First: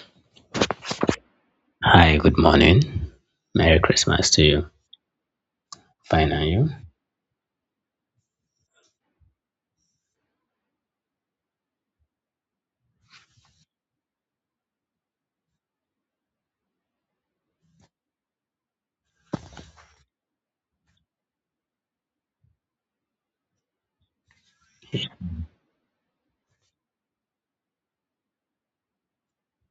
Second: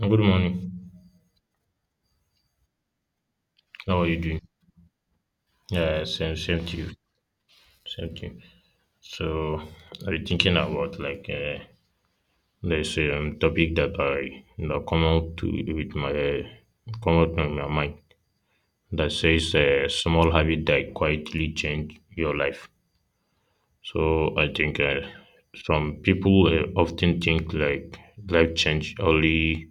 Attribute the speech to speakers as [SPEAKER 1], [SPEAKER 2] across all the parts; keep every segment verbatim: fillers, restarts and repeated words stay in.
[SPEAKER 1] Good morning.
[SPEAKER 2] Hi, good morning. Merry
[SPEAKER 1] How are you
[SPEAKER 2] Christmas
[SPEAKER 1] doing?
[SPEAKER 2] to you.
[SPEAKER 1] Yeah,
[SPEAKER 2] Fine,
[SPEAKER 1] same,
[SPEAKER 2] are
[SPEAKER 1] same
[SPEAKER 2] you?
[SPEAKER 1] to you. Same to you. So, I was thinking about like uh, there's a um, topic that I you know, come out to with my uh, come out in my mind that says a small habit that quietly change your life. So I think uh, some people uh, often think like life change only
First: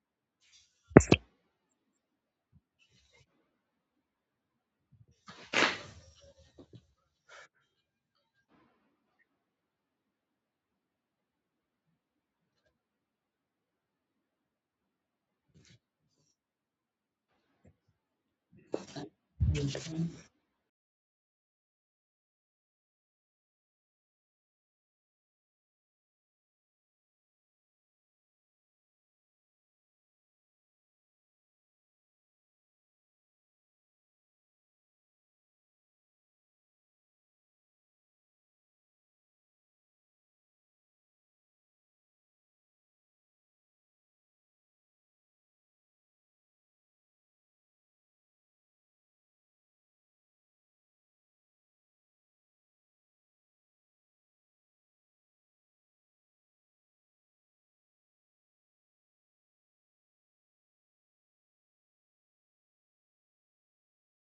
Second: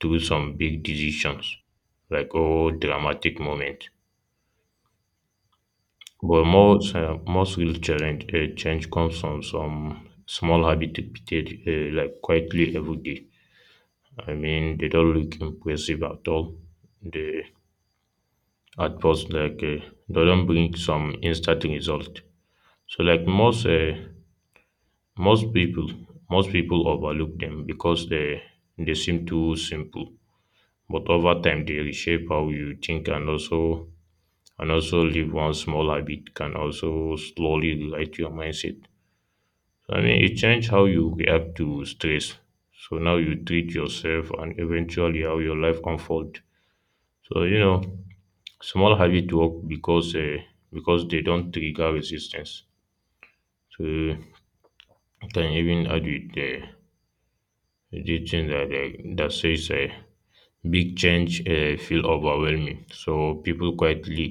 [SPEAKER 1] through some big decisions, like oh dramatic moment. But most uh, most real challenge uh, change comes from some small habit repeated uh, like quietly every day. I mean, they don't look impressive at all. They at first like uh, they don't bring some instant result. So like most uh, most people most people overlook them because they they seem too simple. But over time, they reshape how you think and also and also leave one small habit can also slowly rewrite your mindset. I mean, it changed how you react to stress. So now you treat yourself and eventually how your life unfolds. So, you know, small habit work because uh, because they don't trigger resistance. So you can even add with the the thing that uh, that says uh, big change uh, feel overwhelming. So people quietly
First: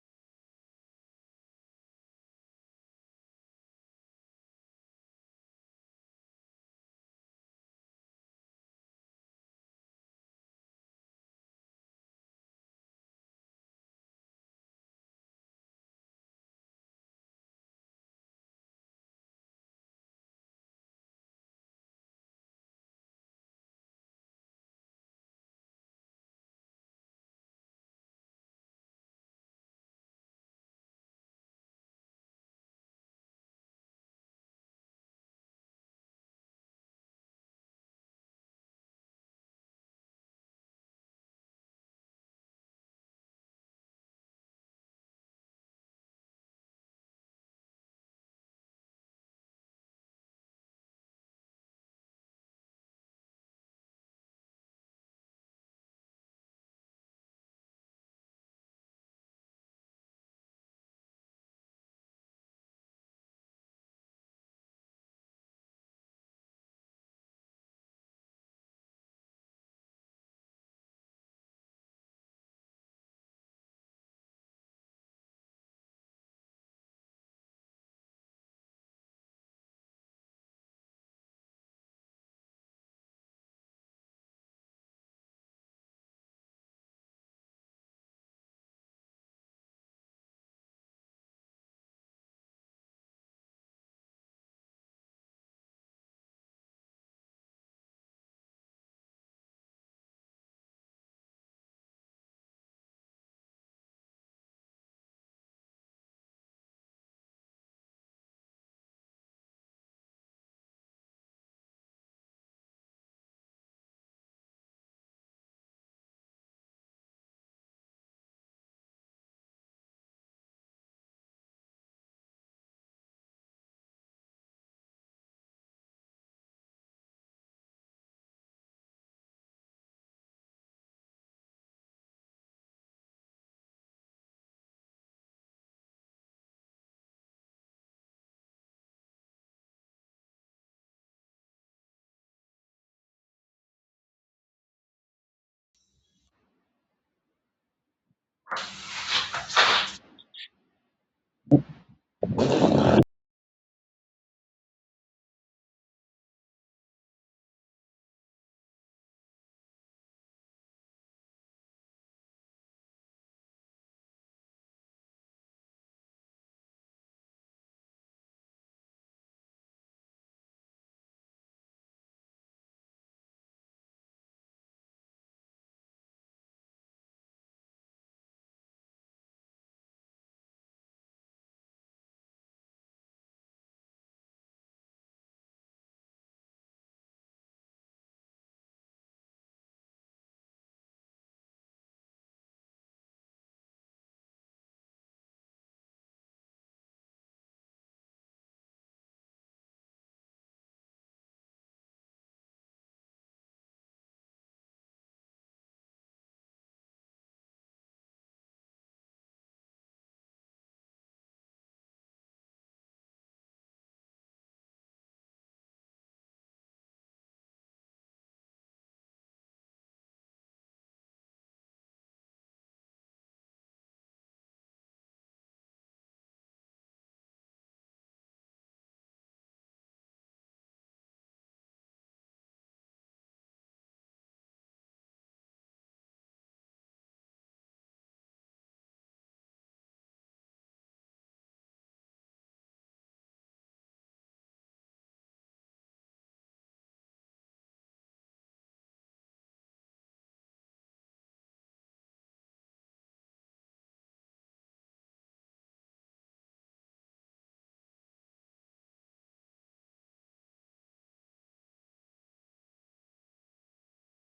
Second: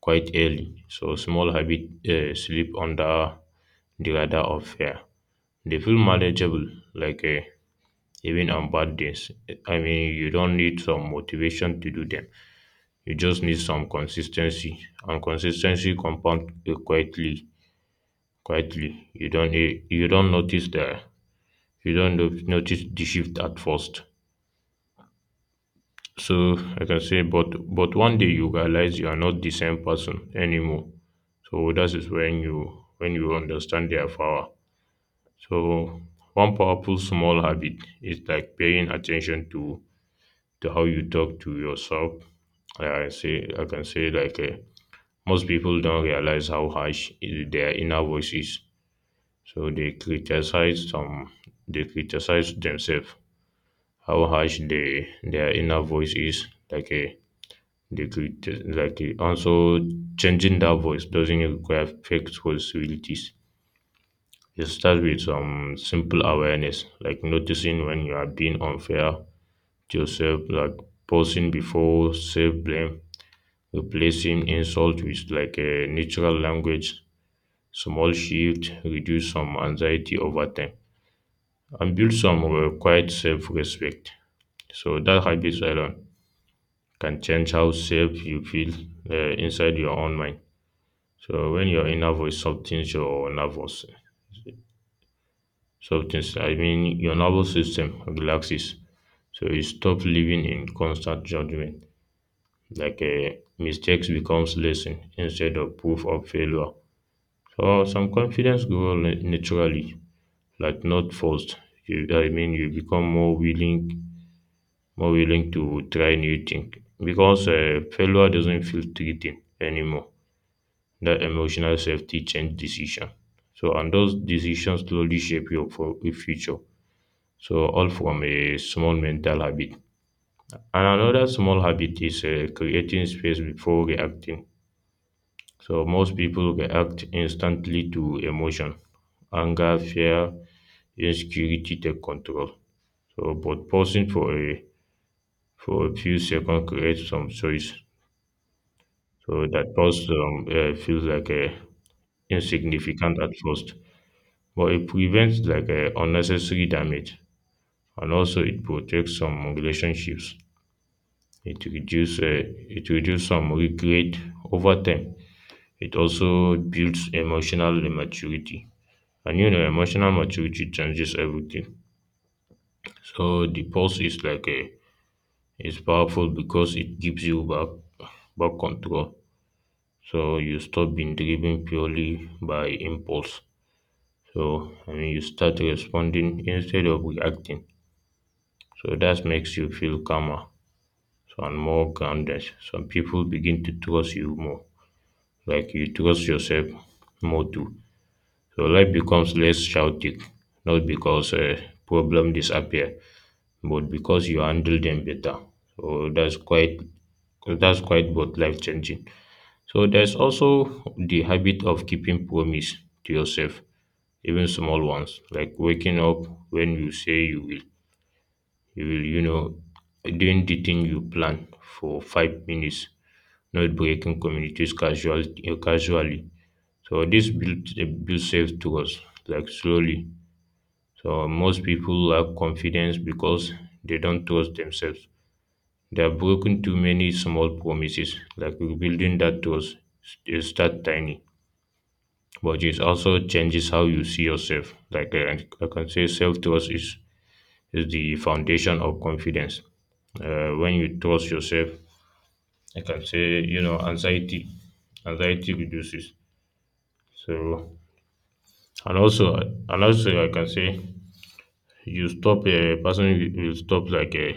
[SPEAKER 1] quite early. So small habit uh, sleep under the radar of fear. They feel manageable, like uh, even on bad days. I mean, you don't need some motivation to do them. You just need some consistency, and consistency compound uh, quietly. Quietly, you don't eh, you don't notice the you don't no- notice the shift at first. So I can say, but but one day you realize you are not the same person anymore. So that is when you when you understand their power. So one powerful small habit is like paying attention to to how you talk to yourself. I say I can say like uh, most people don't realize how harsh i- their inner voice is, so they criticize some they criticize themselves how harsh they their inner voice is. Like a they criti- like uh, also, changing that voice doesn't require fake responsibilities. It starts with some simple awareness, like noticing when you are being unfair to yourself, like pausing before self blame. Replacing insult with like a neutral language, small shift reduce some anxiety over time and build some uh, quiet self-respect. So that habits alone can change how safe you feel uh, inside your own mind. So when your inner voice softens your nervous, softens, I mean your nervous system relaxes. So you stop living in constant judgment. Like uh, mistakes becomes lesson instead of proof of failure. Or some confidence grow na- naturally, like not forced. You, I mean, you become more willing, more willing to try new things because uh, failure doesn't feel threatening anymore. That emotional safety change decision. So, and those decisions slowly shape your fo- future. So, all from a small mental habit. And another small habit is uh, creating space before reacting. So most people react instantly to emotion. Anger, fear, insecurity take control. So but pausing for a for a few seconds creates some choice. So that pause um, uh, feels like a insignificant at first, but it prevents like a unnecessary damage, and also it protects some relationships. It reduces uh, it reduces some regret over time. It also builds emotional maturity. And you know, emotional maturity changes everything. So the pulse is like a is powerful because it gives you back back control. So you stop being driven purely by impulse. So I mean you start responding instead of reacting. So that makes you feel calmer, so, and more grounded. Some people begin to trust you more. Like you trust yourself more too. So life becomes less chaotic, not because a problem disappear, but because you handle them better. So that's quite that's quite both life changing. So there's also the habit of keeping promise to yourself, even small ones, like waking up when you say you will. You will, you know, doing the thing you plan for five minutes, not breaking communities casual, uh, casually. So this builds builds self trust, like slowly. So most people lack confidence because they don't trust themselves. They have broken too many small promises, like rebuilding that trust is that tiny, but it also changes how you see yourself. Like uh, I can say, self trust is, is the foundation of confidence. Uh, when you trust yourself, I can say, you know, anxiety, anxiety reduces. So, and also, and also, I can say, you stop a person will will stop like a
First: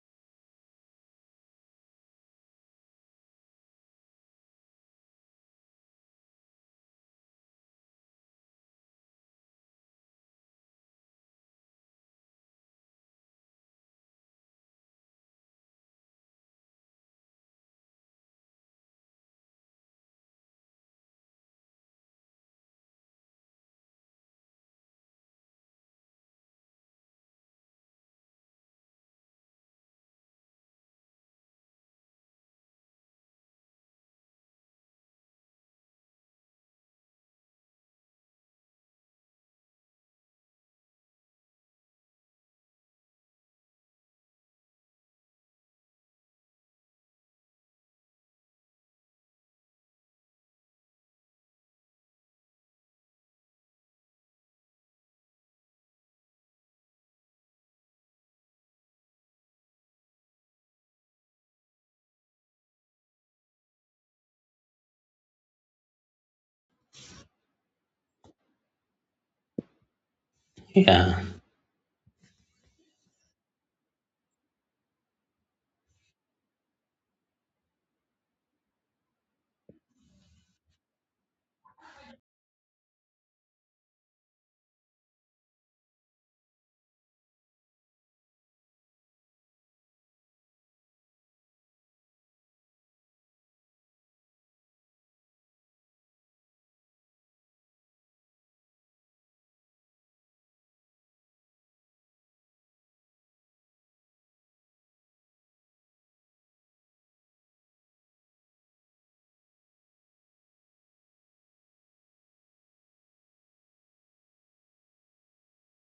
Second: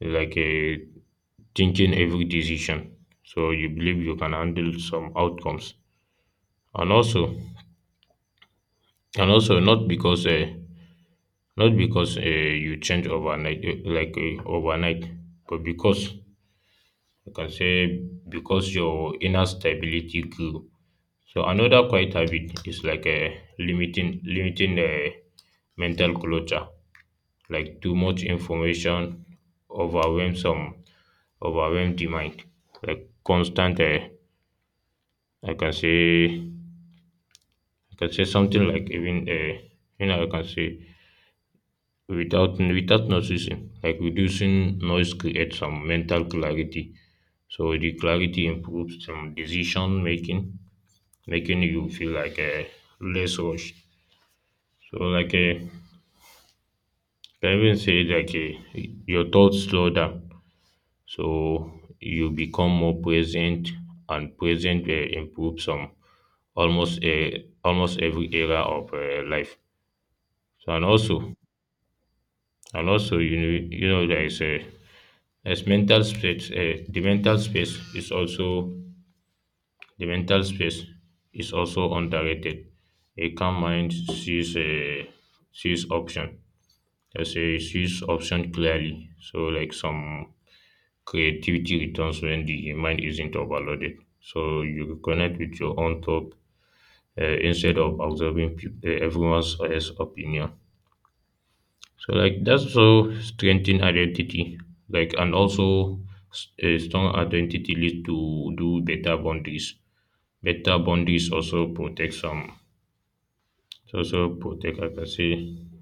[SPEAKER 1] like a thinking every decision, so you believe you can handle some outcomes and also and also not because uh, not because uh, you change overnight, eh, like uh, overnight, but because you can say because your inner stability grew. So another quiet habit is like a limiting limiting the mental clutter, like too much information overwhelm some overwhelm the mind, like constant uh, i can say I can say something like even, uh, you know I can say without without noticing, like reducing noise creates some mental clarity. So the clarity improves some decision making, making you feel like a less rushed. So like a I even say like a, your thoughts slow down, so you become more present, and present uh, improves some almost a almost every area of uh, life. So and
[SPEAKER 2] Yeah.
[SPEAKER 1] also And also, you know, you know there is a as mental space. Uh, the mental space is also the mental space is also underrated. A calm mind sees a sees option. There's a sees option clearly. So like some creativity returns when the mind isn't overloaded. So you connect with your own thought uh, instead of observing peop- uh, everyone's else opinion. So like that's so strengthen identity, like and also s- a strong identity leads to do better boundaries. Better boundaries also protect some. It also protect, like I say,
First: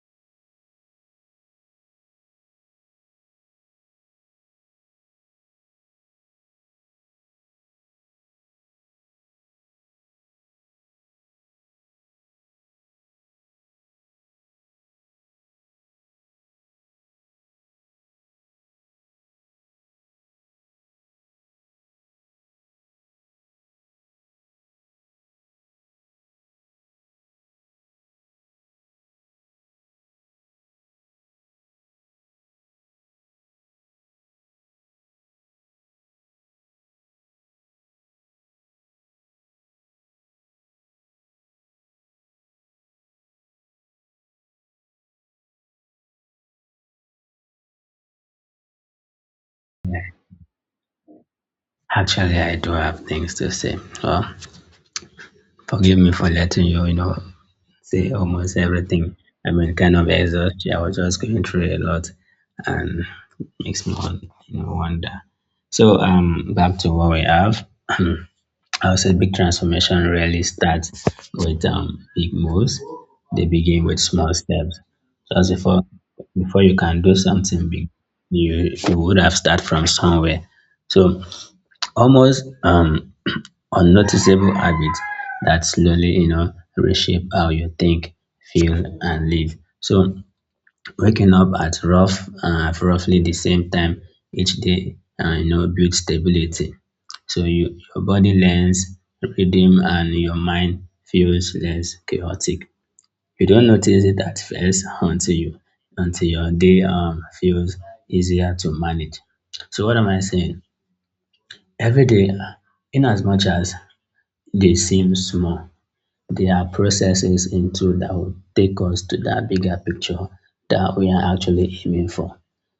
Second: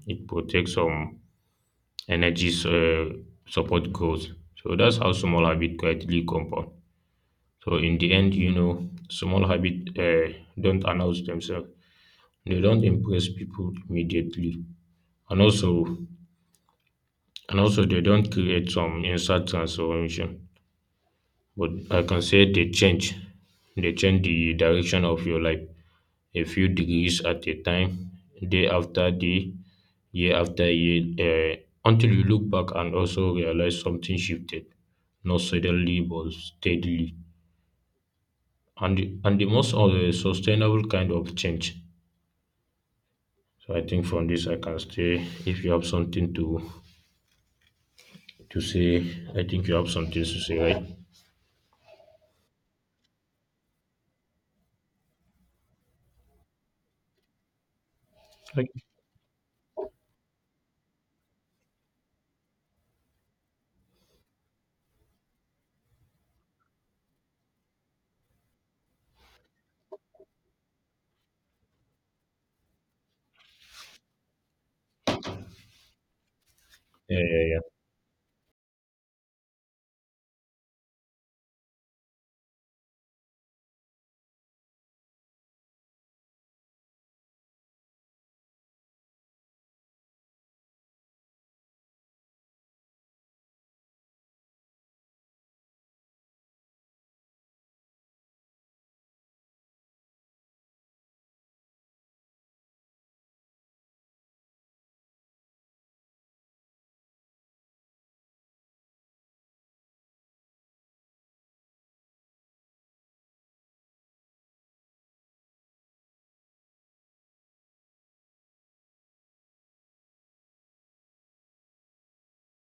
[SPEAKER 1] it protects some energies. Uh, support growth. So that's how small habit quietly compound. So in the end, you know, small habit uh, don't announce themselves. They don't impress people immediately, and also and also they don't create some inside transformation. But I can say they change. They change the direction of your life a few degrees at a time, day after day, year after year, uh, until you look back and also realize something shifted, not suddenly but steadily. And the, and the most uh, sustainable kind of change. So I think from this I can say, if you have something to to say, I think you have something to say, right?
[SPEAKER 2] Actually, I do have things to say. Well, forgive me for letting you, you know, say almost everything. I mean, kind of exhausted. I was just going through a lot, and makes me, won- you know, wonder. So, um, back to what we have. I would say big transformation really starts with um, big moves. They begin with small steps. Just before before you can do
[SPEAKER 1] Yeah, yeah, yeah.
[SPEAKER 2] something big, you you would have started from somewhere. So almost um, unnoticeable habits that slowly you know reshape how you think, feel, and live. So waking up at rough uh, roughly the same time each day, uh, you know, builds stability so you, your body learns rhythm and your mind feels less chaotic. You don't notice it at first until you until your day um feels easier to manage. So what am I saying? Every day, uh, in as much as they seem small, there are processes into that will take us to that bigger picture that we are actually aiming for.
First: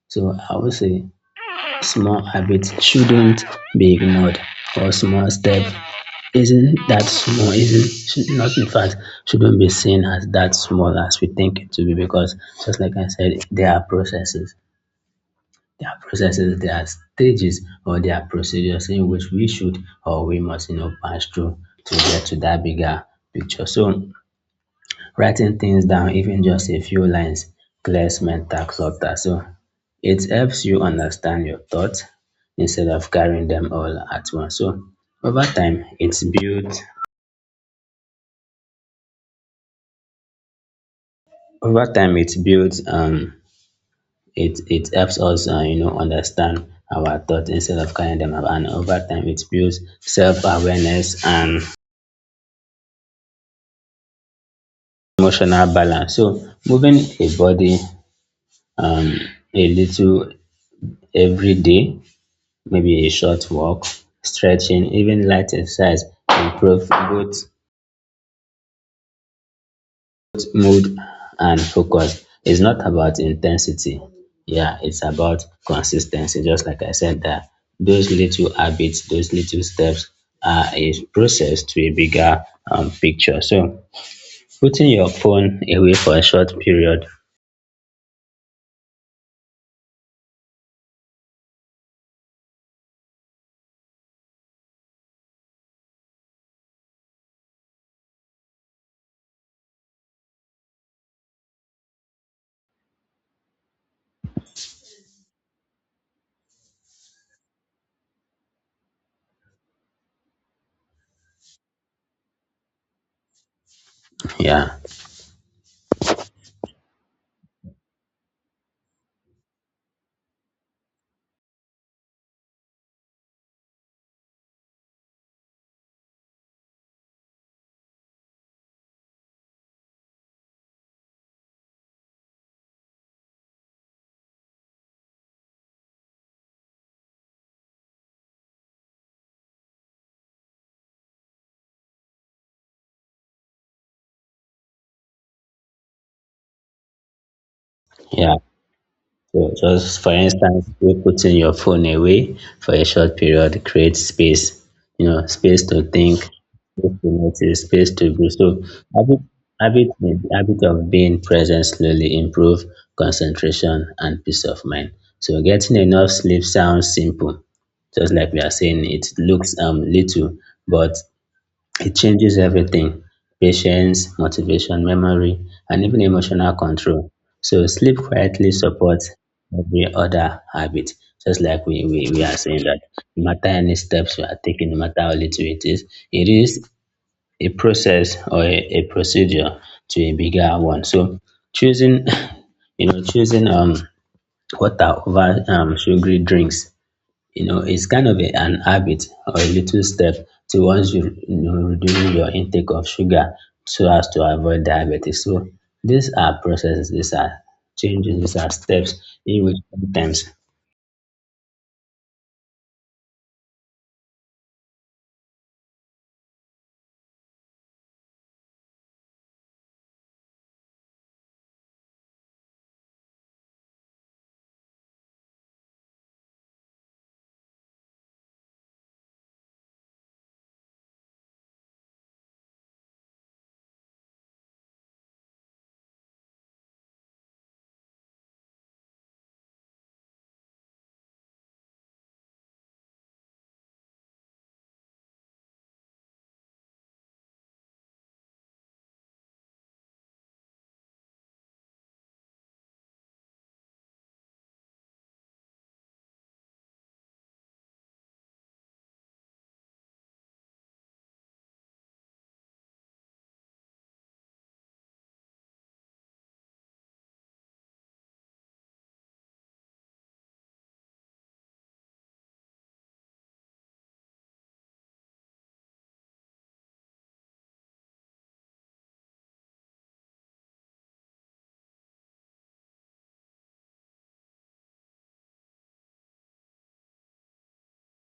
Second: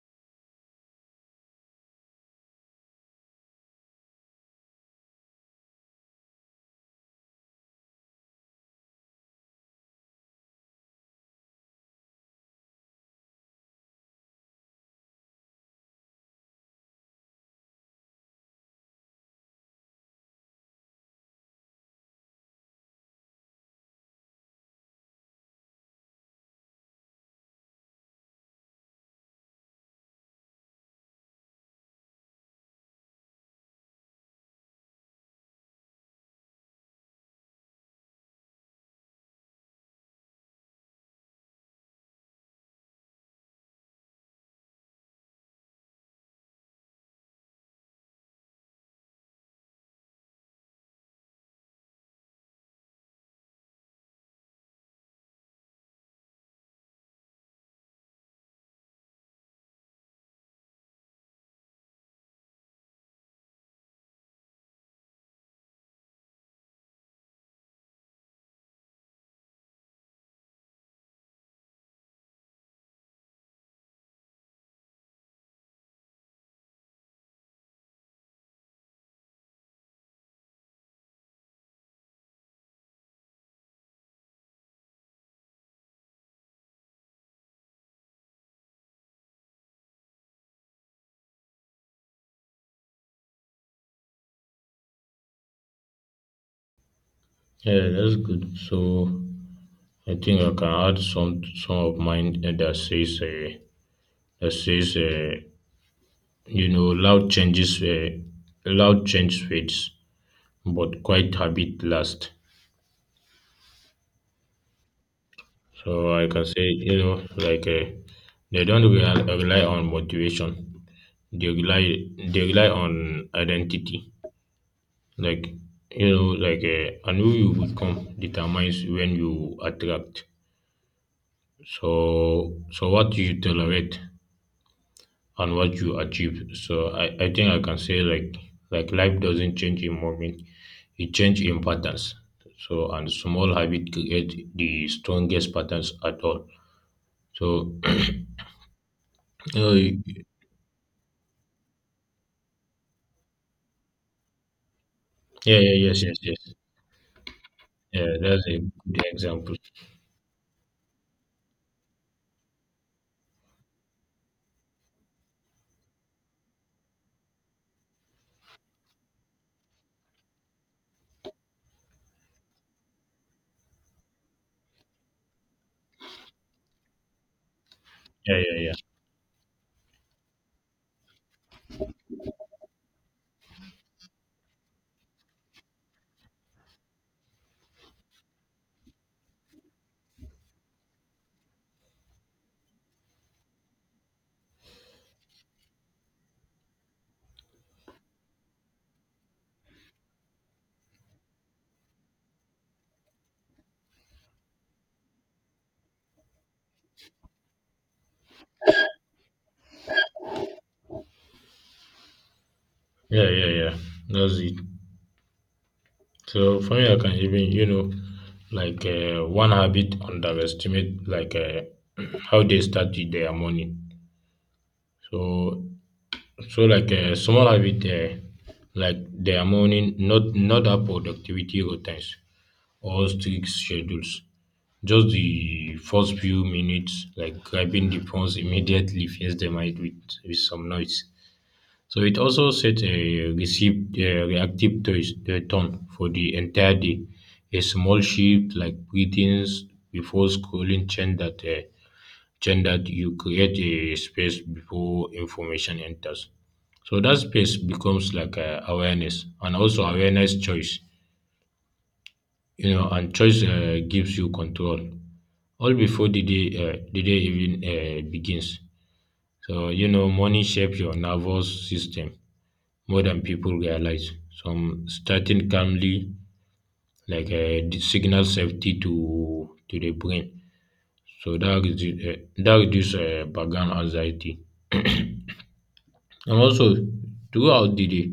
[SPEAKER 2] So I would say small habits shouldn't be ignored or small step isn't that small, isn't should not in fact shouldn't be seen as that small as we think it to be because just like I said, there are processes. There are processes, there are stages or there are procedures in which we should or we must, you know, pass through to get to that bigger picture. So writing things down, even just a few lines, clears mental clutter. So it helps you understand your thoughts instead of carrying them all at once. So over time, it's built over time it builds um it it helps us uh, you know understand our thoughts instead of carrying them ab- and over time it builds self-awareness and emotional balance. So moving a body um a little every day, maybe a short walk, stretching, even light exercise improve both mood and focus. It's not about intensity. Yeah, it's about consistency. Just like I said, that those little habits, those little steps are a process to a bigger um, picture. So putting your phone away for a short period,
[SPEAKER 1] Yeah, that's good. So I think I can add some some of mine, eh, that says uh, that says uh, you know loud changes uh, loud change fades, but quiet habit last.
[SPEAKER 2] yeah,
[SPEAKER 1] So I can say, you know like uh, they don't rely, rely on motivation. They rely they rely on identity. Like you know like uh, and who you become determines when you attract. So so what you tolerate and what you achieve. So I, I think I can say, like like life doesn't change in moment, it change in patterns. So and small habit create the strongest patterns at all. So oh,
[SPEAKER 2] yeah, so just for
[SPEAKER 1] y-
[SPEAKER 2] instance, you putting your phone away for a short period creates space, you know,
[SPEAKER 1] yeah,
[SPEAKER 2] space to
[SPEAKER 1] yeah, yes, yes,
[SPEAKER 2] think,
[SPEAKER 1] yes.
[SPEAKER 2] space to notice, space to
[SPEAKER 1] Yeah,
[SPEAKER 2] be.
[SPEAKER 1] that's
[SPEAKER 2] So
[SPEAKER 1] a good
[SPEAKER 2] habit,
[SPEAKER 1] example.
[SPEAKER 2] habit, habit of being present slowly improve concentration and peace of mind. So getting enough sleep sounds simple, just like we are saying it looks um little, but it changes everything. Patience, motivation, memory, and even emotional control. So sleep
[SPEAKER 1] Yeah,
[SPEAKER 2] quietly
[SPEAKER 1] yeah, yeah.
[SPEAKER 2] supports every other habit. Just like we, we, we are saying that no matter any steps you are taking, no matter how little it is, it is a process or a, a procedure to a bigger one. So choosing, you know, choosing um water over um sugary drinks, you know, it's kind of a, an habit or a little step to once you, you know, reducing your intake of sugar so as to avoid diabetes. So these are processes, these are changes, these are steps in which sometimes,
[SPEAKER 1] Yeah, yeah, yeah. That's it. So for me, I can even, you know, like uh, one habit underestimate, like uh, how they started their morning. So So like uh, small habit uh, like their morning, not not our productivity routines or strict schedules. Just the first few minutes, like grabbing the phones immediately fills the mind with, with some noise. So it also set a received uh, reactive to- uh, tone for the entire day. A small shift like greetings before scrolling change that uh, chain that you create a space before information enters. So that space becomes like uh, awareness, and also awareness choice, you know, and choice uh, gives you control all before the day, uh, the day even uh, begins. So, you know, money shapes your nervous system more than people realize. Some starting calmly, like uh, the signal safety to to the brain. So that, redu- uh, that reduces uh, background anxiety. And also, throughout the day,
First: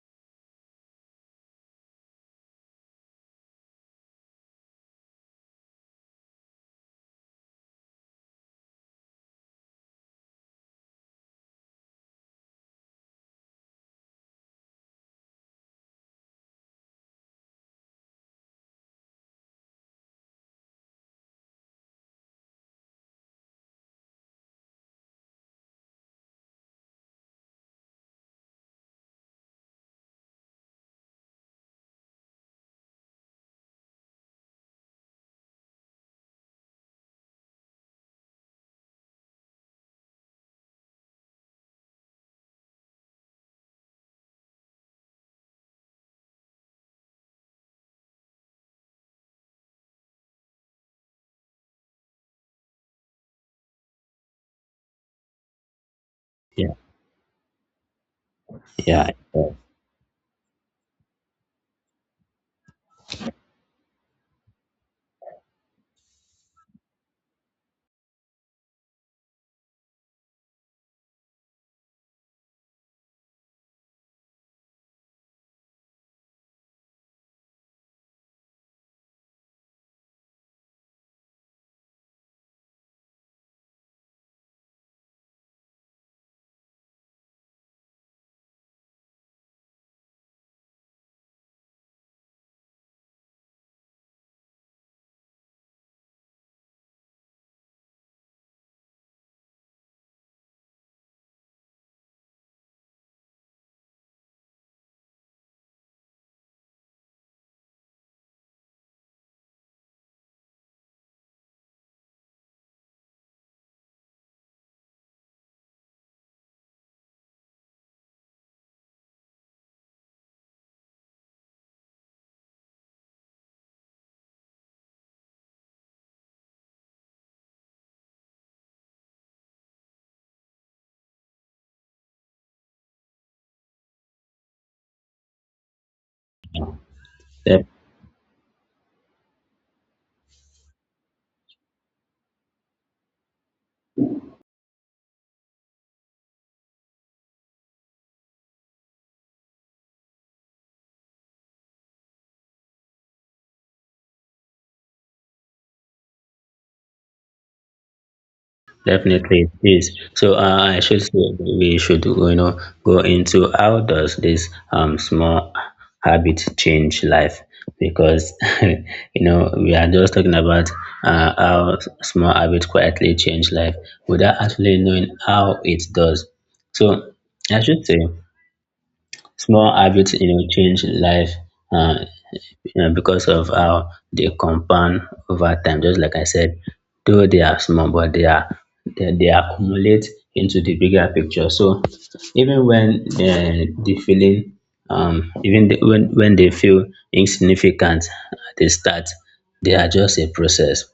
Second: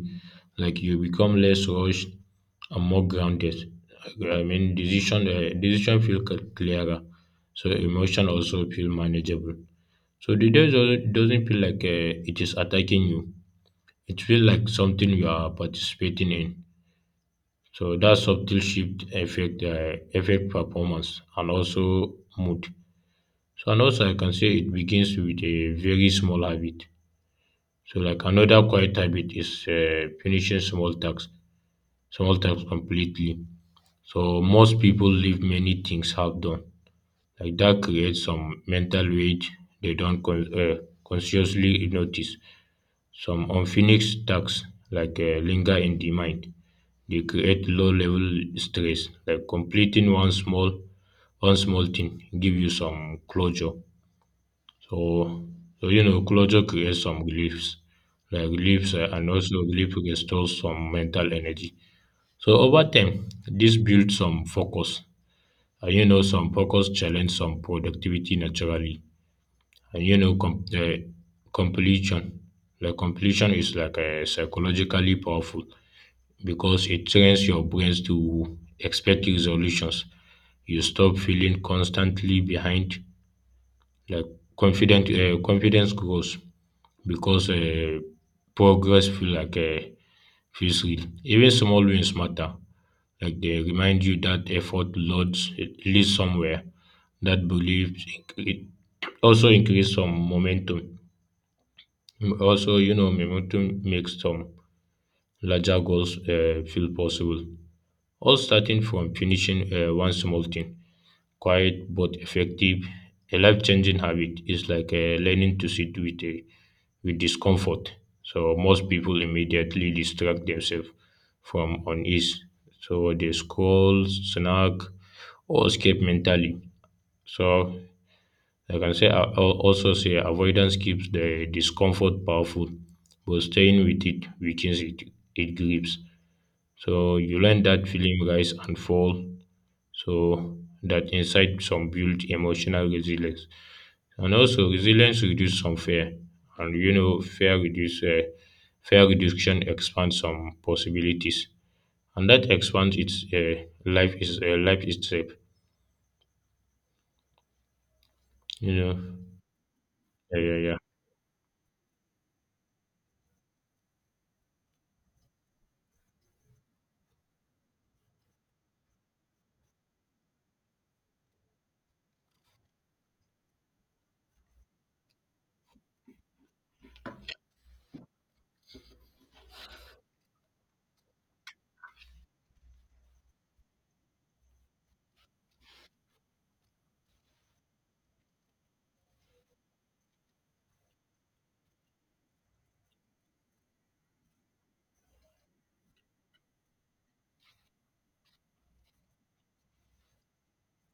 [SPEAKER 1] like you become less rushed and more grounded. Like, I mean, decision uh, decision feel cl- clearer, so emotion also feel manageable. So the day doesn't doesn't feel like uh, it is attacking you. It feels like something you are participating in. So that subtle shift affect uh, affect performance and also mood. So and also I can say it begins with a very small habit. So like another quiet habit is uh, finishing small tasks, small tasks completely. So most people leave many things half done. Like that creates some mental weight they don't con- uh, consciously notice. Some unfinished tasks like uh, linger in the mind. They create low level stress. Like completing one small one small thing give you some closure. So, so you know, Closure
[SPEAKER 2] yeah,
[SPEAKER 1] creates some reliefs, like reliefs uh,
[SPEAKER 2] yeah,
[SPEAKER 1] and
[SPEAKER 2] uh,
[SPEAKER 1] also relief restores some mental energy. So over time, this builds some focus. And you know, some focus challenge some productivity naturally. And you know, com- uh, completion. Like completion is like uh, psychologically powerful because it trains your brains to expect resolutions. You stop feeling constantly behind like confident uh, confidence grows because uh, progress feel like uh, feels real. Even small wins matter. Like they remind you that effort loads it leads somewhere. That belief it also increase some momentum. Also, you know, momentum makes some larger goals uh, feel possible. All starting from finishing uh, one small thing, quiet but effective. A life changing habit is like uh, learning to sit with a with discomfort. So most people immediately distract themselves from unease. So they scroll, snack, or escape mentally. So like I can say I also say avoidance keeps the discomfort powerful, but staying with it weakens it. It grips. So you learn
[SPEAKER 2] step
[SPEAKER 1] that feeling rise and fall so that inside some build emotional resilience. And also resilience reduce some fear. And you know, fear reduce uh, fear reduction expands some possibilities. And that expands its uh, life is uh, life itself. You know.
[SPEAKER 2] definitely, it is. So
[SPEAKER 1] Yeah, yeah,
[SPEAKER 2] uh,
[SPEAKER 1] yeah.
[SPEAKER 2] I should say we should you know go into how does this um small habit change life because you know we are just talking about uh, how small habit quietly change life without actually knowing how it does. So I should say small habits you know change life. Uh, you know, because of how they compound over time. Just like I said, though they are small, but they are they, they accumulate into the bigger picture. So even when uh, the feeling, um, even the, when when they feel insignificant at the start, they are just a process.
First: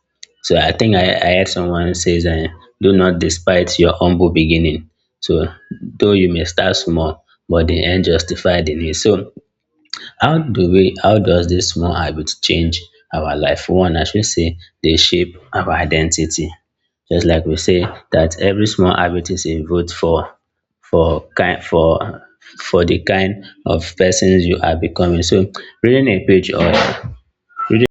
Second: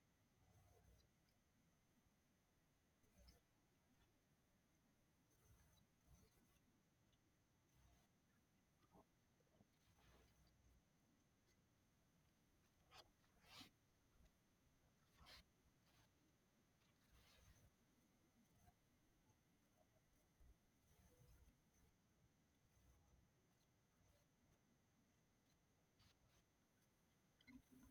[SPEAKER 2] So I think I, I heard someone says, uh, "Do not despise your humble beginning." So though you may start small, but the end justify the need. So how do we how does this small habit change our life? One, I should say they shape our identity. Just like we say that every small habit is a vote for for kind for for the kind of persons you are becoming. So reading a page or reading,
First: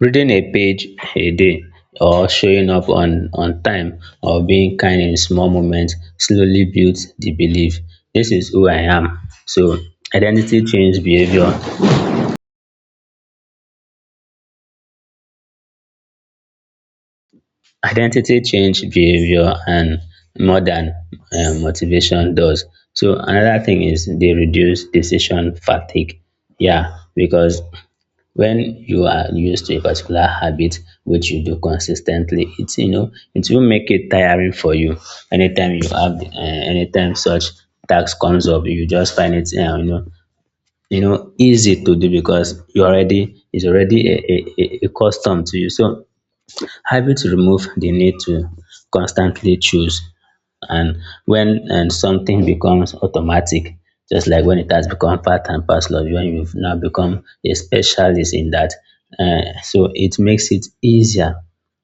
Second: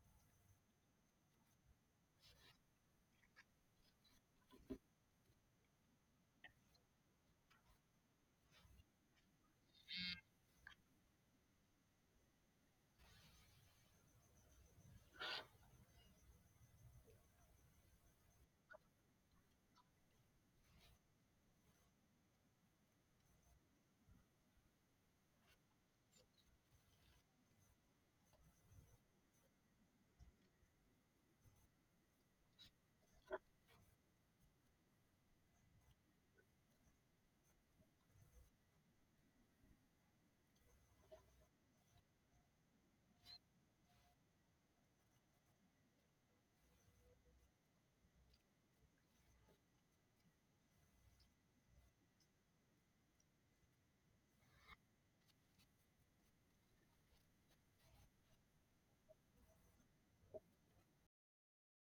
[SPEAKER 2] reading a page a day or showing up on on time or being kind in small moments slowly builds the belief this is who I am. So identity change behavior identity change behavior and more than uh, motivation does. So another thing is they reduce decision fatigue, yeah, because when you are used to a particular habit which you do consistently it's you know it will make it tiring for you anytime you have uh, anytime such task comes up you just find it uh, you know you know easy to do because you already it's already a, a, a a custom to you. So having to remove the need to constantly choose and when and something becomes automatic, just like when it has become part and parcel of you, when you've now become a specialist in that, uh, so it makes it easier.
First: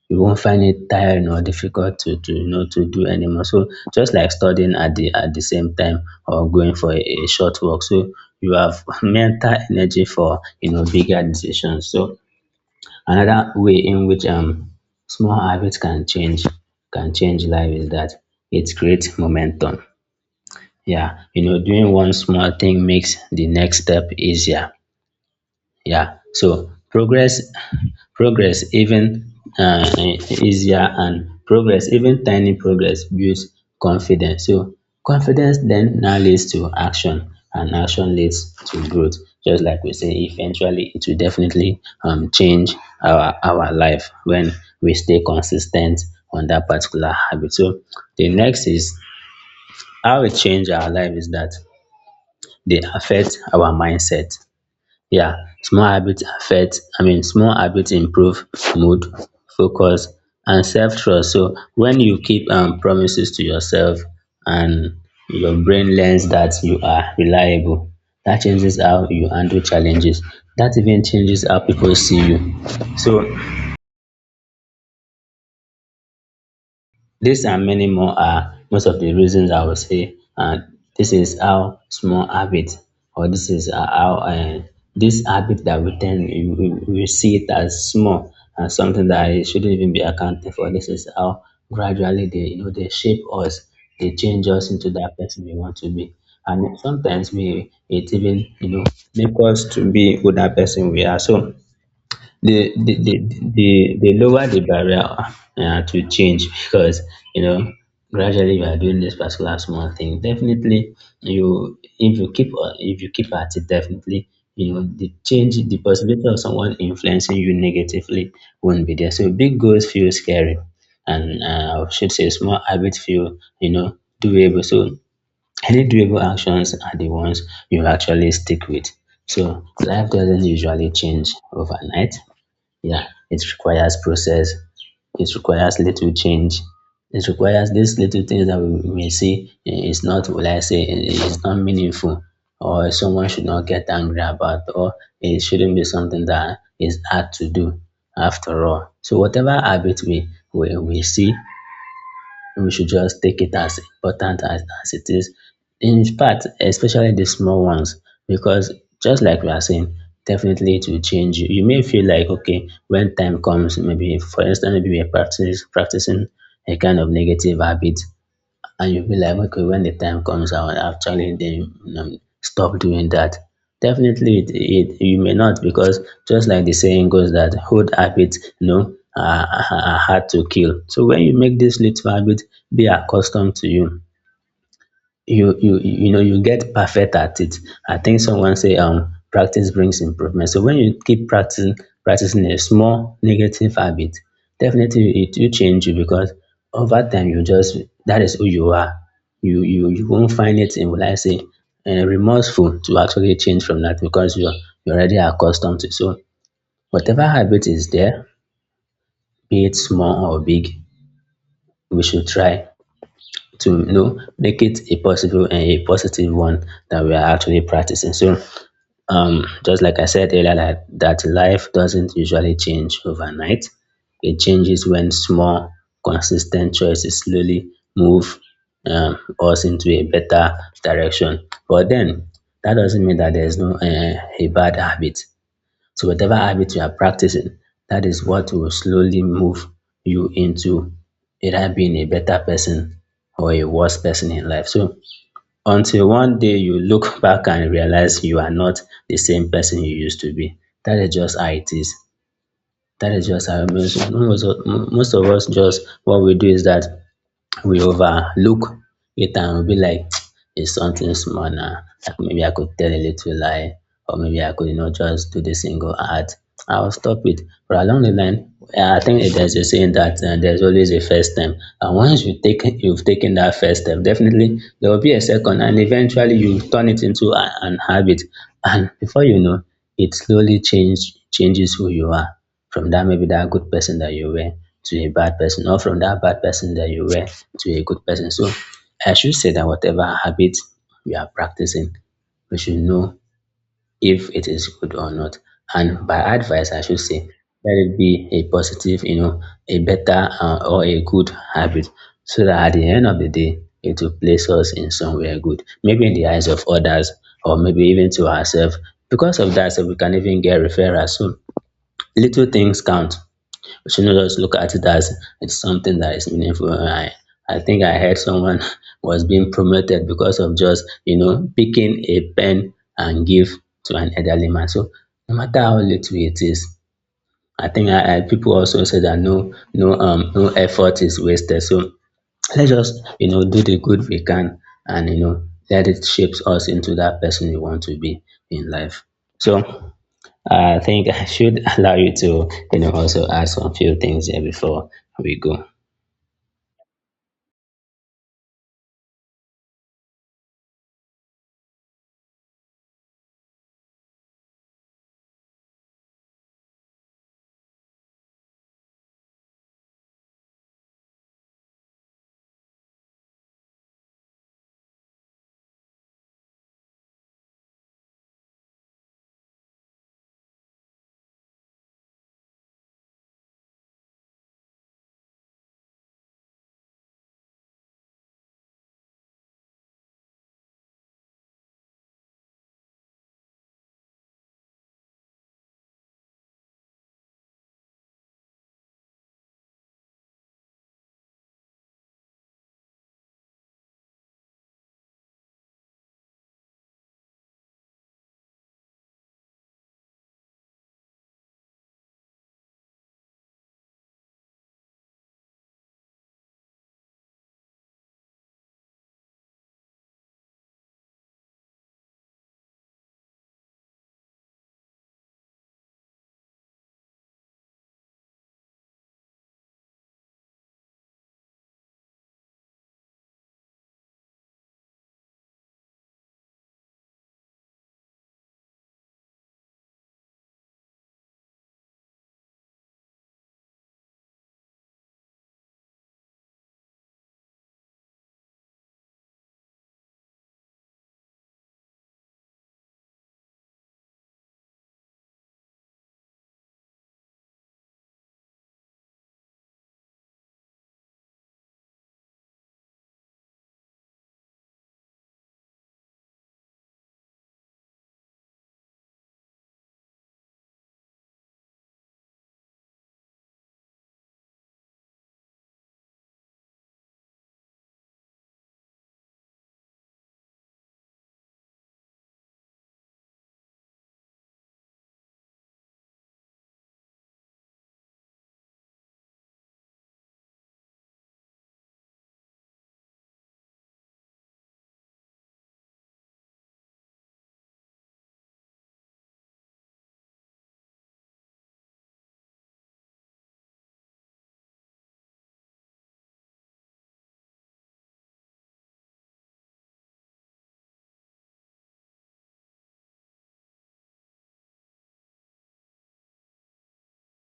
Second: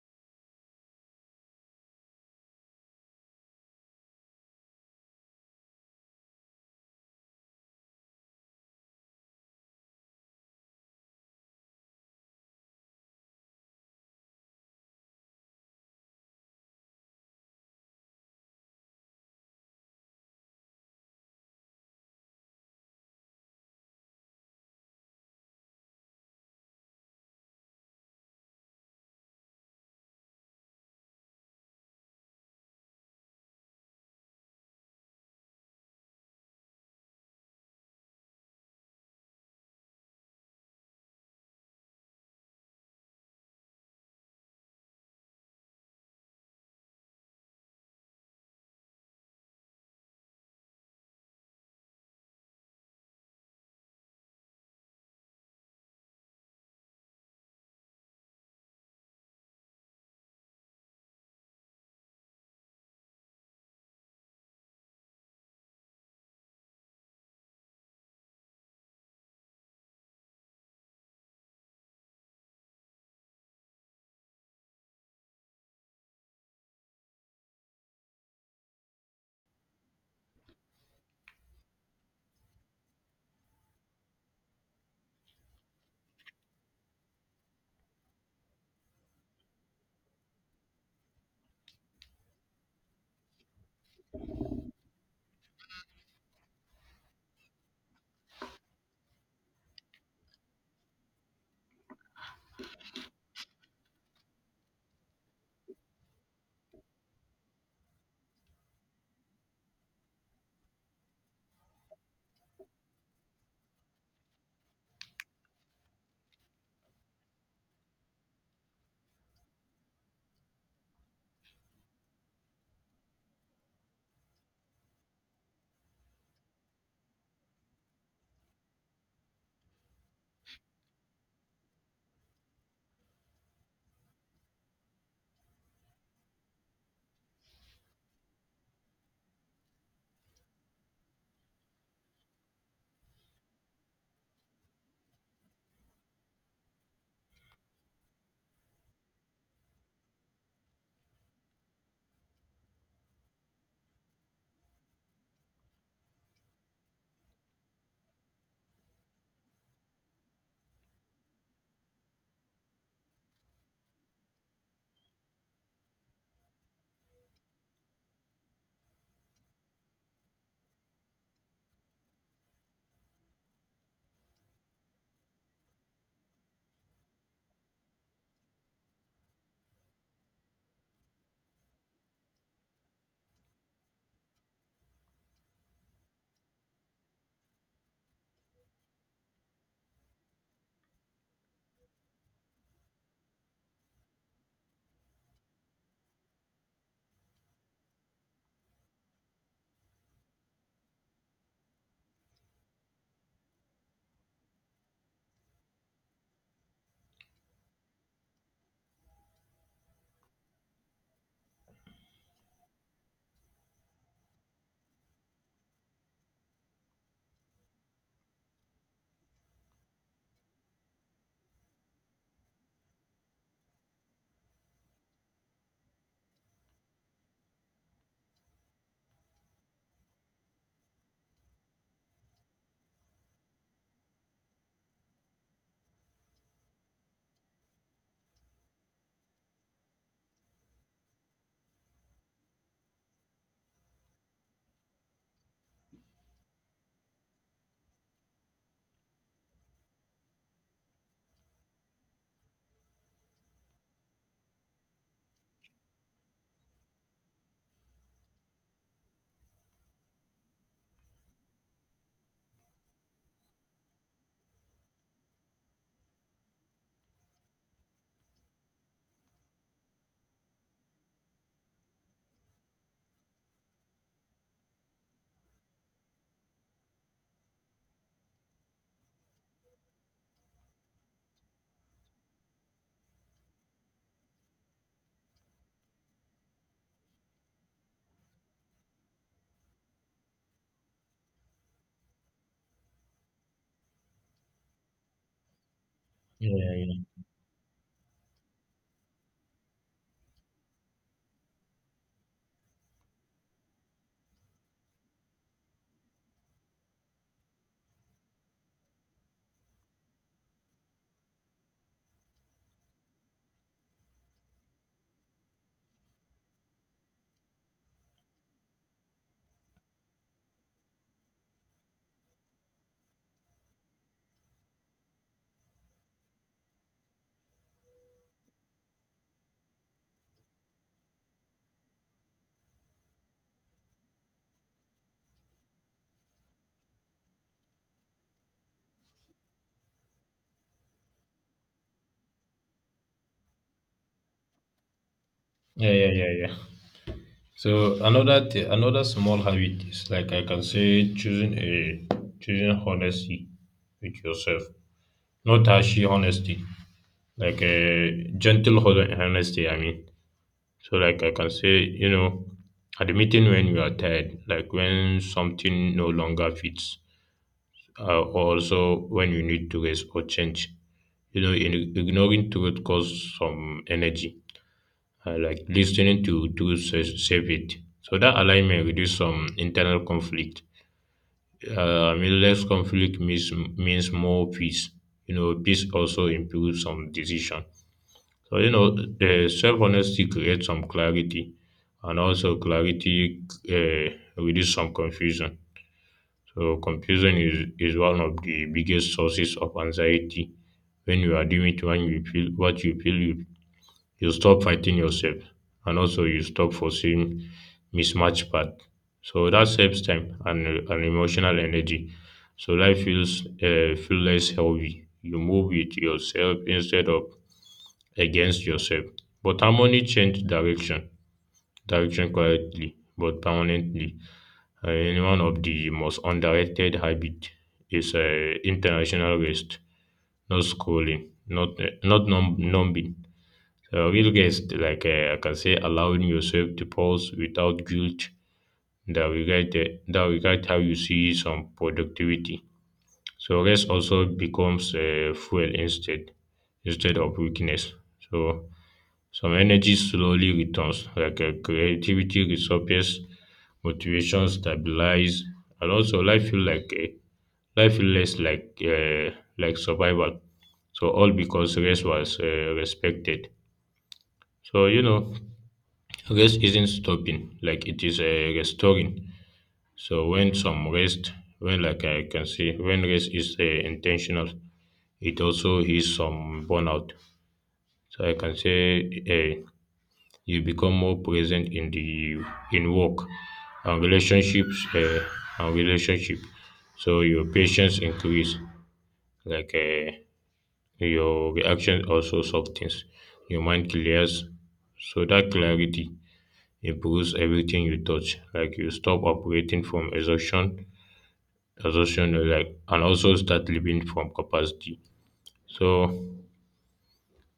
[SPEAKER 2] You won't find it tiring or difficult to, to you know to do anymore. So just like studying at the at the same time or going for a, a short walk, so you have mental energy for you know bigger decisions. So another way in which um, small habits can change can change life is that it creates momentum. Yeah, you know, doing one small thing makes the next step easier. Yeah, so progress progress even uh, easier and progress even tiny progress builds confidence, so confidence then now leads to action and action leads to growth. Just like we say eventually it will definitely um, change our our life when we stay consistent on that particular habit. So the next is how it change our life is that they affect our mindset, yeah, small habits affect, I mean, small habits improve mood, focus, and self trust. So when you keep um, promises to yourself and your brain learns that you are reliable, that changes how you handle challenges. That even changes how people see you. So these and many more are most of the reasons I would say, and this is how small habit, or this is uh, how uh, this habit that we tend we, we we see it as small and something that it shouldn't even be accounted for. This is how gradually they you know they shape us, they change us into that person we want to be, and sometimes we it even you know make us to be who that person we are. So the the the the they lower the barrier uh, to change because you know gradually you are doing this particular small thing, definitely you if you keep uh, if you keep at it definitely you know the change the possibility of someone influencing you negatively won't be there. So big goals feel scary and uh, I should say small habits feel you know doable, so any doable actions are the ones you actually stick with. So life doesn't usually change overnight, yeah, it requires process, it requires little change, it requires these little things that we may see i- is not will I say I- is not meaningful, or someone should not get angry about, or it shouldn't be something that is hard to do after all. So whatever habit we we, we see, we should just take it as important as, as it is. In fact, especially the small ones, because just like we are saying, definitely it will change you. You may feel like, okay, when time comes, maybe for instance, maybe we are practice, practicing a kind of negative habit, and you'll be like, okay, when the time comes, I will actually then um, stop doing that. Definitely, it, it you may not because just like the saying goes that good habits, you know, are, are are hard to kill. So when you make this little habit, be accustomed to you you you you know you get perfect at it. I think someone say um practice brings improvement. So when you keep practicing practicing a small negative habit, definitely it will change you because over time you just that is who you are. You you you won't find it in will I say uh, remorseful to actually change from that because you're you're already accustomed to. It. So whatever habit is there, be it small or big, we should try to you know make it a possible and a positive one that we are actually practicing. So um, just like I said earlier, that, that life doesn't usually change overnight. It changes when small, consistent choices slowly move um, us into a better direction. But then that doesn't mean that there's no uh, a bad habit. So whatever habit you are practicing, that is what will slowly move you into either being a better person or a worse person in life. So until one day you look back and realize you are not the same person you used to be. That is just how it is. That is just how most, most, of, most of us just what we do is that we overlook it and we'll be like, it's something small now. Like maybe I could tell a little lie, or maybe I could, you know, just do the single ad. I'll stop it. But along the line, yeah, I think there's a saying that uh, there's always a first step, and once you take you've taken that first step, definitely there will be a second, and eventually you turn it into a, an habit, and before you know, it slowly change changes who you are from that maybe that good person that you were to a bad person, or from that bad person that you were to a good person. So I should say that whatever habit we are practicing, we should know if it is good or not. And by
[SPEAKER 1] Yeah,
[SPEAKER 2] advice, I
[SPEAKER 1] yeah,
[SPEAKER 2] should
[SPEAKER 1] yeah,
[SPEAKER 2] say, let it be a positive, you know, a better uh, or a good habit, so that at the end of the day, it will place us in somewhere good, maybe in the eyes of others, or maybe even to ourselves. Because of that, so we can even get referrals. So little things count. We shouldn't just look at it as it's something that is meaningful. I, I think I heard someone was being promoted because of just, you know, picking a pen and give to an elderly man. So no matter how little it is, I think I, I people also say that no, no, um, no effort is wasted. So let's just, you know, do the good we can and, you know, let it shape us into that person we want to be in life. So I think I should allow you to, you know, also ask a few things here before we go.
[SPEAKER 1] yeah, yeah. Yeah. Yeah. So another th- another small habit is like I can say choosing a choosing honesty with yourself, not hashy honesty, like a gentle hon- honesty I mean. So like I can say, you know, admitting when you are tired, like when something no longer fits, uh, also when you need to rest or change. You know, in, ignoring truth costs some energy, uh, like listening to to sa- save it, so that alignment reduce some internal conflict. uh, I mean, less conflict means means more peace. You know, peace also improves some decision. So, you know, the self honesty creates some clarity, and also clarity uh, reduces some confusion. So, confusion is, is one of the biggest sources of anxiety. When you are doing it, when you feel what you feel, you, you stop fighting yourself, and also you stop forcing mismatched path. So that saves time and, and emotional energy. So life feels uh, feel less heavy. You move with yourself instead of against yourself. But harmony change direction, direction quietly but permanently. Uh, And one of the most underrated habit is uh, international rest, not scrolling, not uh, not num- numbing. Uh, real rest, like uh, I can say, allowing yourself to pause without guilt. That regard uh, that regard how you see some productivity. So rest also becomes uh, fuel instead instead of weakness. So some energy slowly returns, like uh, creativity resurfaces, motivation stabilize, and also life feel like a life feel less like uh, like survival. So all because rest was uh, respected. So you know, rest isn't stopping; like it is uh, restoring. So when some rest, when like I can see, when rest is uh, intentional, it also is some burnout. So I can say. eh. You become more present in the in work and relationships uh, and relationship. So your patience increase, like uh, your reaction also softens. Your mind clears, so that clarity improves everything you touch. Like you stop operating from exhaustion, exhaustion, uh, like and also start living from capacity. So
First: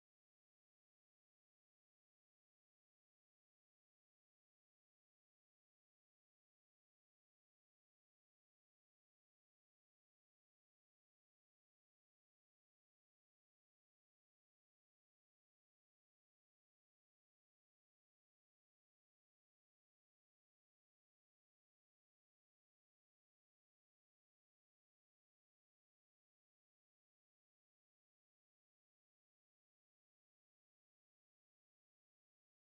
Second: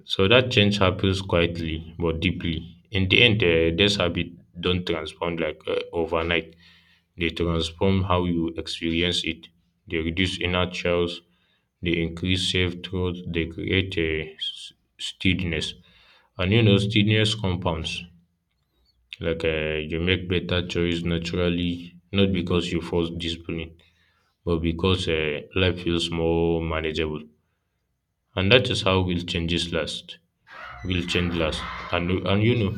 [SPEAKER 1] so that change happens quietly but deeply. In the end, uh, this habit don't transform like uh, overnight. They transform how you experience it. They reduce inner childs. They increase self truth. They create a s- steadiness, and you know steadiness compounds. Like uh, you make better choice naturally, not because you force discipline, but because uh, life feels more manageable. And that is how real changes last will change last, and and you know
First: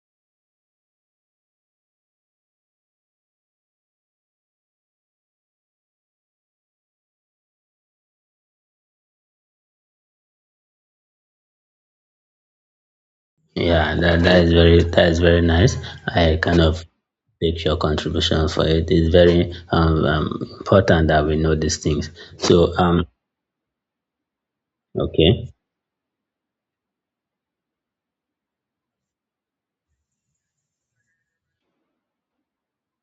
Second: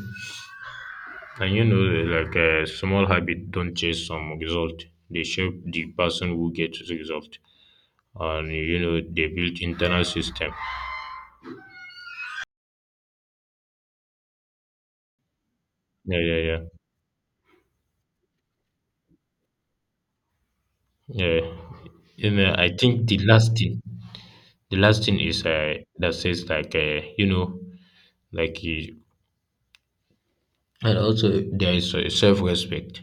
[SPEAKER 1] and you know, like a small habit don't chase some result, they shape the person who gets result, and you know they build internal system.
[SPEAKER 2] Yeah, that, that is very that is very nice.
[SPEAKER 1] Yeah,
[SPEAKER 2] I
[SPEAKER 1] yeah.
[SPEAKER 2] kind of take your contribution for it. It's very um, um important that we
[SPEAKER 1] Yeah, yeah,
[SPEAKER 2] know these things.
[SPEAKER 1] you know, I
[SPEAKER 2] So
[SPEAKER 1] think
[SPEAKER 2] um
[SPEAKER 1] the last thing the last thing is
[SPEAKER 2] okay,
[SPEAKER 1] uh, that says like uh, you know, like you, and also there is uh, self-respect.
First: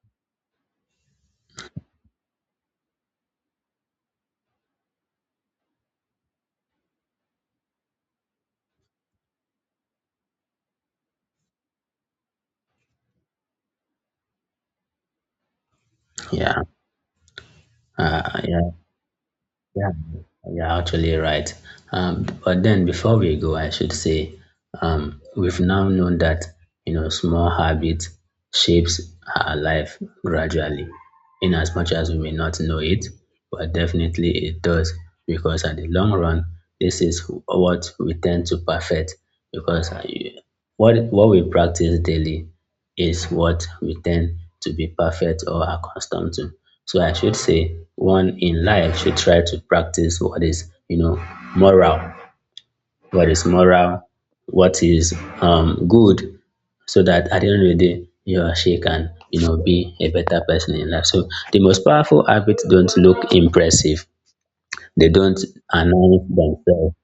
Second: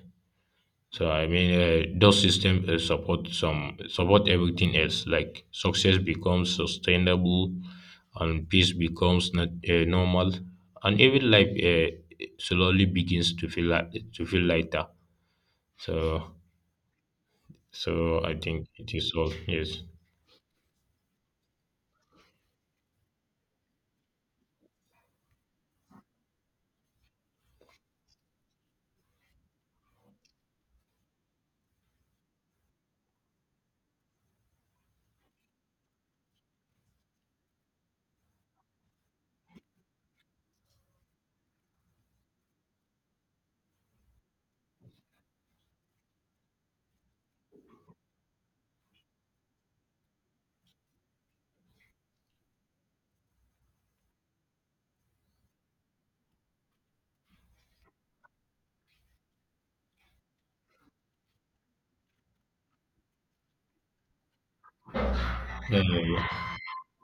[SPEAKER 1] So I mean, uh, those systems uh, support some support everything else. Like success becomes sustainable, and peace becomes not uh, normal, and even life uh, slowly begins to feel like, to feel lighter. So,
[SPEAKER 2] yeah,
[SPEAKER 1] so I
[SPEAKER 2] uh
[SPEAKER 1] think
[SPEAKER 2] yeah.
[SPEAKER 1] it is all. Yes.
[SPEAKER 2] Yeah, you're actually right. Um, but then before we go, I should say, um, we've now known that you know small habit shapes our life gradually, in as much as we may not know it, but definitely it does because at the long run, this is what we tend to perfect because uh, you- what what we practice daily is what we tend to be perfect or accustomed to. So I should say one in life should try to practice what is, you know, moral, what is moral, what is um good, so that at the end of the day, you or she can, you know, be a better person in life. So the most powerful habits don't look impressive. They don't
[SPEAKER 1] Yeah, yeah,
[SPEAKER 2] announce
[SPEAKER 1] yeah.
[SPEAKER 2] themselves.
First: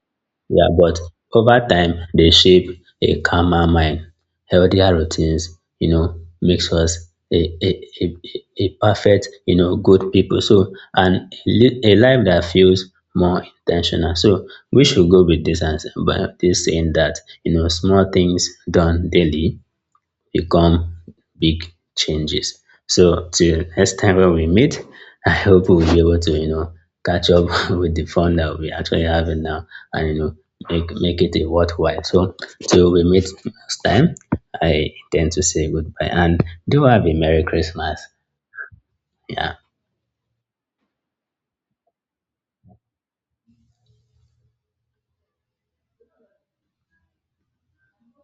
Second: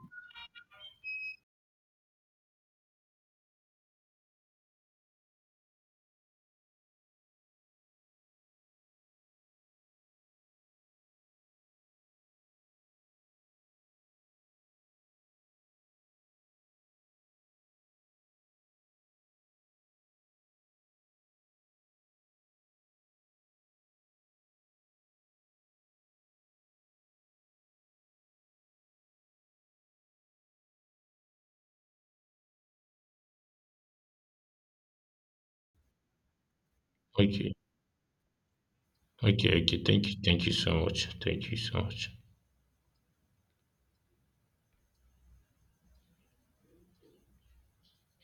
[SPEAKER 2] Yeah, but over time, they shape a calmer mind. Healthier routines, you know, makes us a, a, a, a perfect, you know, good people. So, and a li- a life that feels more intentional. So, we should go with this answer, but this saying that, you know, small things done daily will come big changes. So till next time when we meet, I hope we'll be able to, you know, catch up with the fun that we actually having now and, you know, make, make it a worthwhile. So till we meet next time, I tend to say goodbye and do have a Merry
[SPEAKER 1] Okay.
[SPEAKER 2] Christmas. Yeah.
[SPEAKER 1] Okay. Okay. Thank you. Thank you so much. Thank you so much.